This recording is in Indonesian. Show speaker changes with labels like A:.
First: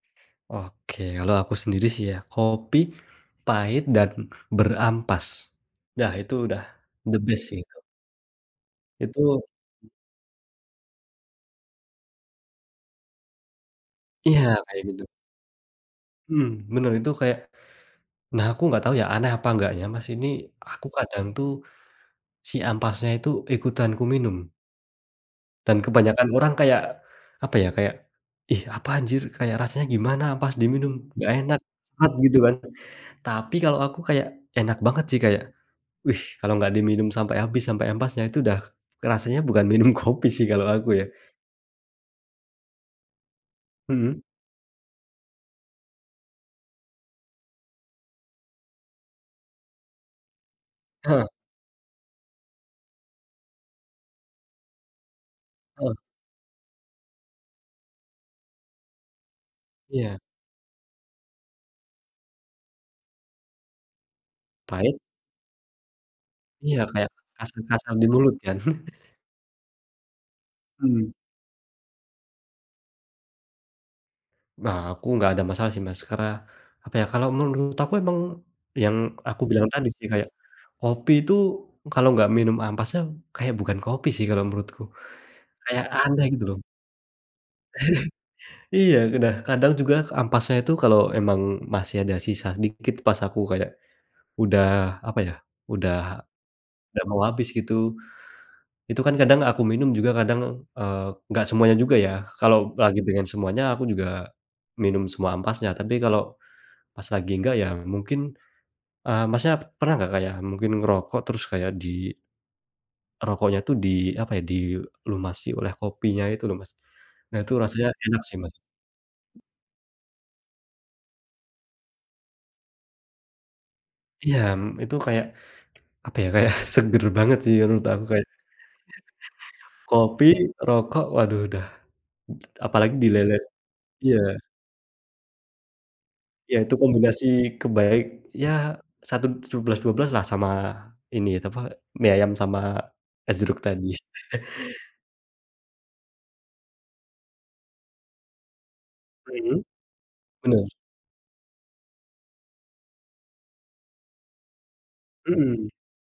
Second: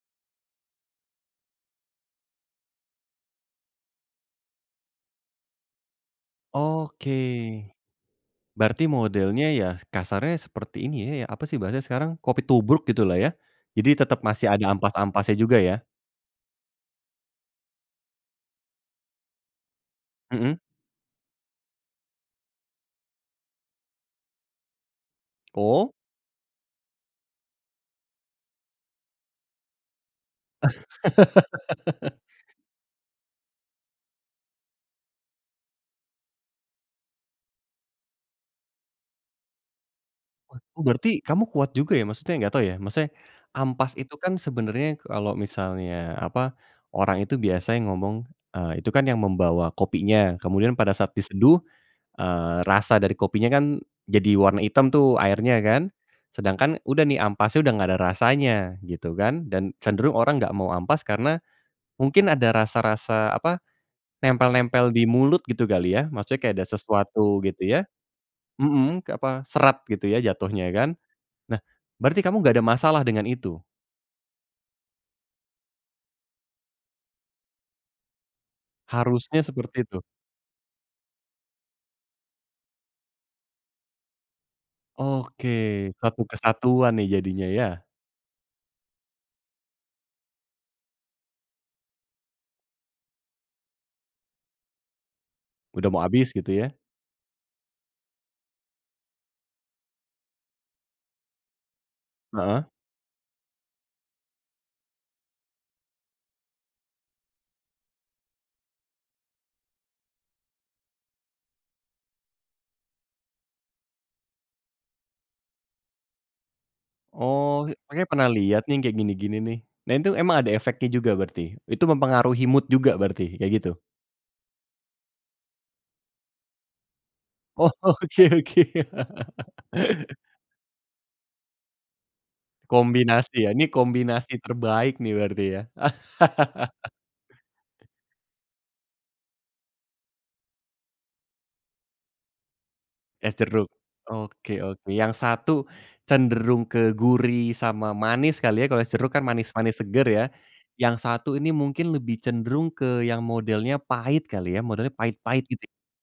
A: Oke. Kalau aku sendiri sih ya, kopi pahit dan berampas. Dah itu udah
B: Oke.
A: the best sih, Kak.
B: Berarti
A: Itu
B: modelnya ya, kasarnya seperti ini ya, apa sih bahasanya sekarang, kopi tubruk gitu lah ya. Jadi tetep
A: Iya,
B: masih ada
A: kayak gitu.
B: ampas-ampasnya juga ya.
A: Mmm. Bener, itu kayak nah, aku enggak tahu ya aneh apa enggaknya Mas, ini,
B: Mhm.
A: aku kadang tuh si ampasnya itu, ikutan kuminum. Dan
B: Oh.
A: kebanyakan orang kayak, apa ya kayak, "ih apa anjir kayak rasanya gimana ampas diminum, enggak enak." [unintelligible] Gitu kan. Tapi, kalau aku kayak enak banget sih kayak, "Wih kalau enggak diminum sampai habis sampai ampasnya itu udah rasanya bukan minum kopi sih,"
B: Wah
A: kalo
B: oh
A: aku ya.
B: berarti, kamu kuat juga ya maksudnya, enggak tahu ya, maksudnya, ampas itu
A: Mhm.
B: kan sebenarnya kalau misalnya apa, orang itu biasanya ngomong, eee, itu kan yang membawa kopinya, kemudian pada saat
A: Heeh.
B: diseduh, eee, rasa dari kopinya kan jadi, warna hitam tuh, airnya
A: Heeh.
B: kan. Sedangkan, udah nih ampasnya udah enggak ada rasanya gitu kan, dan cenderung
A: Iya.
B: orang enggak mau ampasnya karena, mungkin ada rasa-rasa apa, nempel-nempel
A: Pahit.
B: di mulut gitu kali ya. Maksudnya, kayak ada
A: Iya kayak
B: sesuatu gitu ya
A: kasar-kasar di mulut kan.
B: mhm, kayak apa, serat gitu ya jatuhnya ya kan.
A: Mmm.
B: Nah, berarti kamu enggak ada masalah dengan itu?
A: Nah aku tidak ada masalah sih Mas. Karena apa ya, kalau menurut aku memang yang
B: Harusnya
A: aku bilang
B: seperti
A: tadi
B: itu?
A: sih kayak, kopi itu kalau tidak minum ampasnya kayak bukan kopi sih kalau menurutku.
B: Oke.
A: Kayak
B: Satu
A: aneh gitu loh.
B: kesatuan nih jadinya, ya.
A: Iya, ke nah, kadang juga ke ampasnya itu kalau memang masih ada sisa dikit pas aku kayak udah apa ya,
B: Udah
A: udah
B: mau abis gitu ya.
A: udah mau habis, gitu. Itu kan kadang aku minum juga kadang, eee, tidak semuanya juga ya. Kalau
B: Heeh.
A: lagi pengen semuanya aku juga minum semua ampasnya. Tapi, kalau pas lagi enggak, ya mungkin, eee, Masnya, pernah enggak kayak mungkin ngerokok terus kayak di rokoknya itu di apa ya, dilumasi oleh kopinya itu lho, Mas. Nah, itu
B: Oh,
A: rasanya
B: kayak
A: enak
B: pernah
A: sih Mas.
B: liat nih yang kayak gini-gini nih. Nah, itu emang ada efeknya juga berarti. Itu mempengaruhi mood juga berarti, kayak gitu?
A: Iya, mmm, itu kayak, apa ya kayak seger banget sih
B: Oh,
A: menurut aku kayak
B: oke oke.
A: kopi, rokok, waduh udah apalagi
B: Kombinasi
A: dilelet
B: ya. Ini
A: iya.
B: kombinasi terbaik nih, berarti ya.
A: Iya itu kombinasi ke baik, ya satu sebelas dua belas lah sama ini apa, mie ayam sama, es
B: Es
A: jeruk
B: jeruk.
A: tadi.
B: Oke oke. Yang satu, cenderung ke gurih sama manis kali ya, kalau es jeruk kan
A: Mhm.
B: manis-manis segar ya,
A: Bener.
B: yang satu ini mungkin lebih cenderung ke yang modelnya pahit kali ya, modelnya pahit-pahit gitu.
A: Mhm.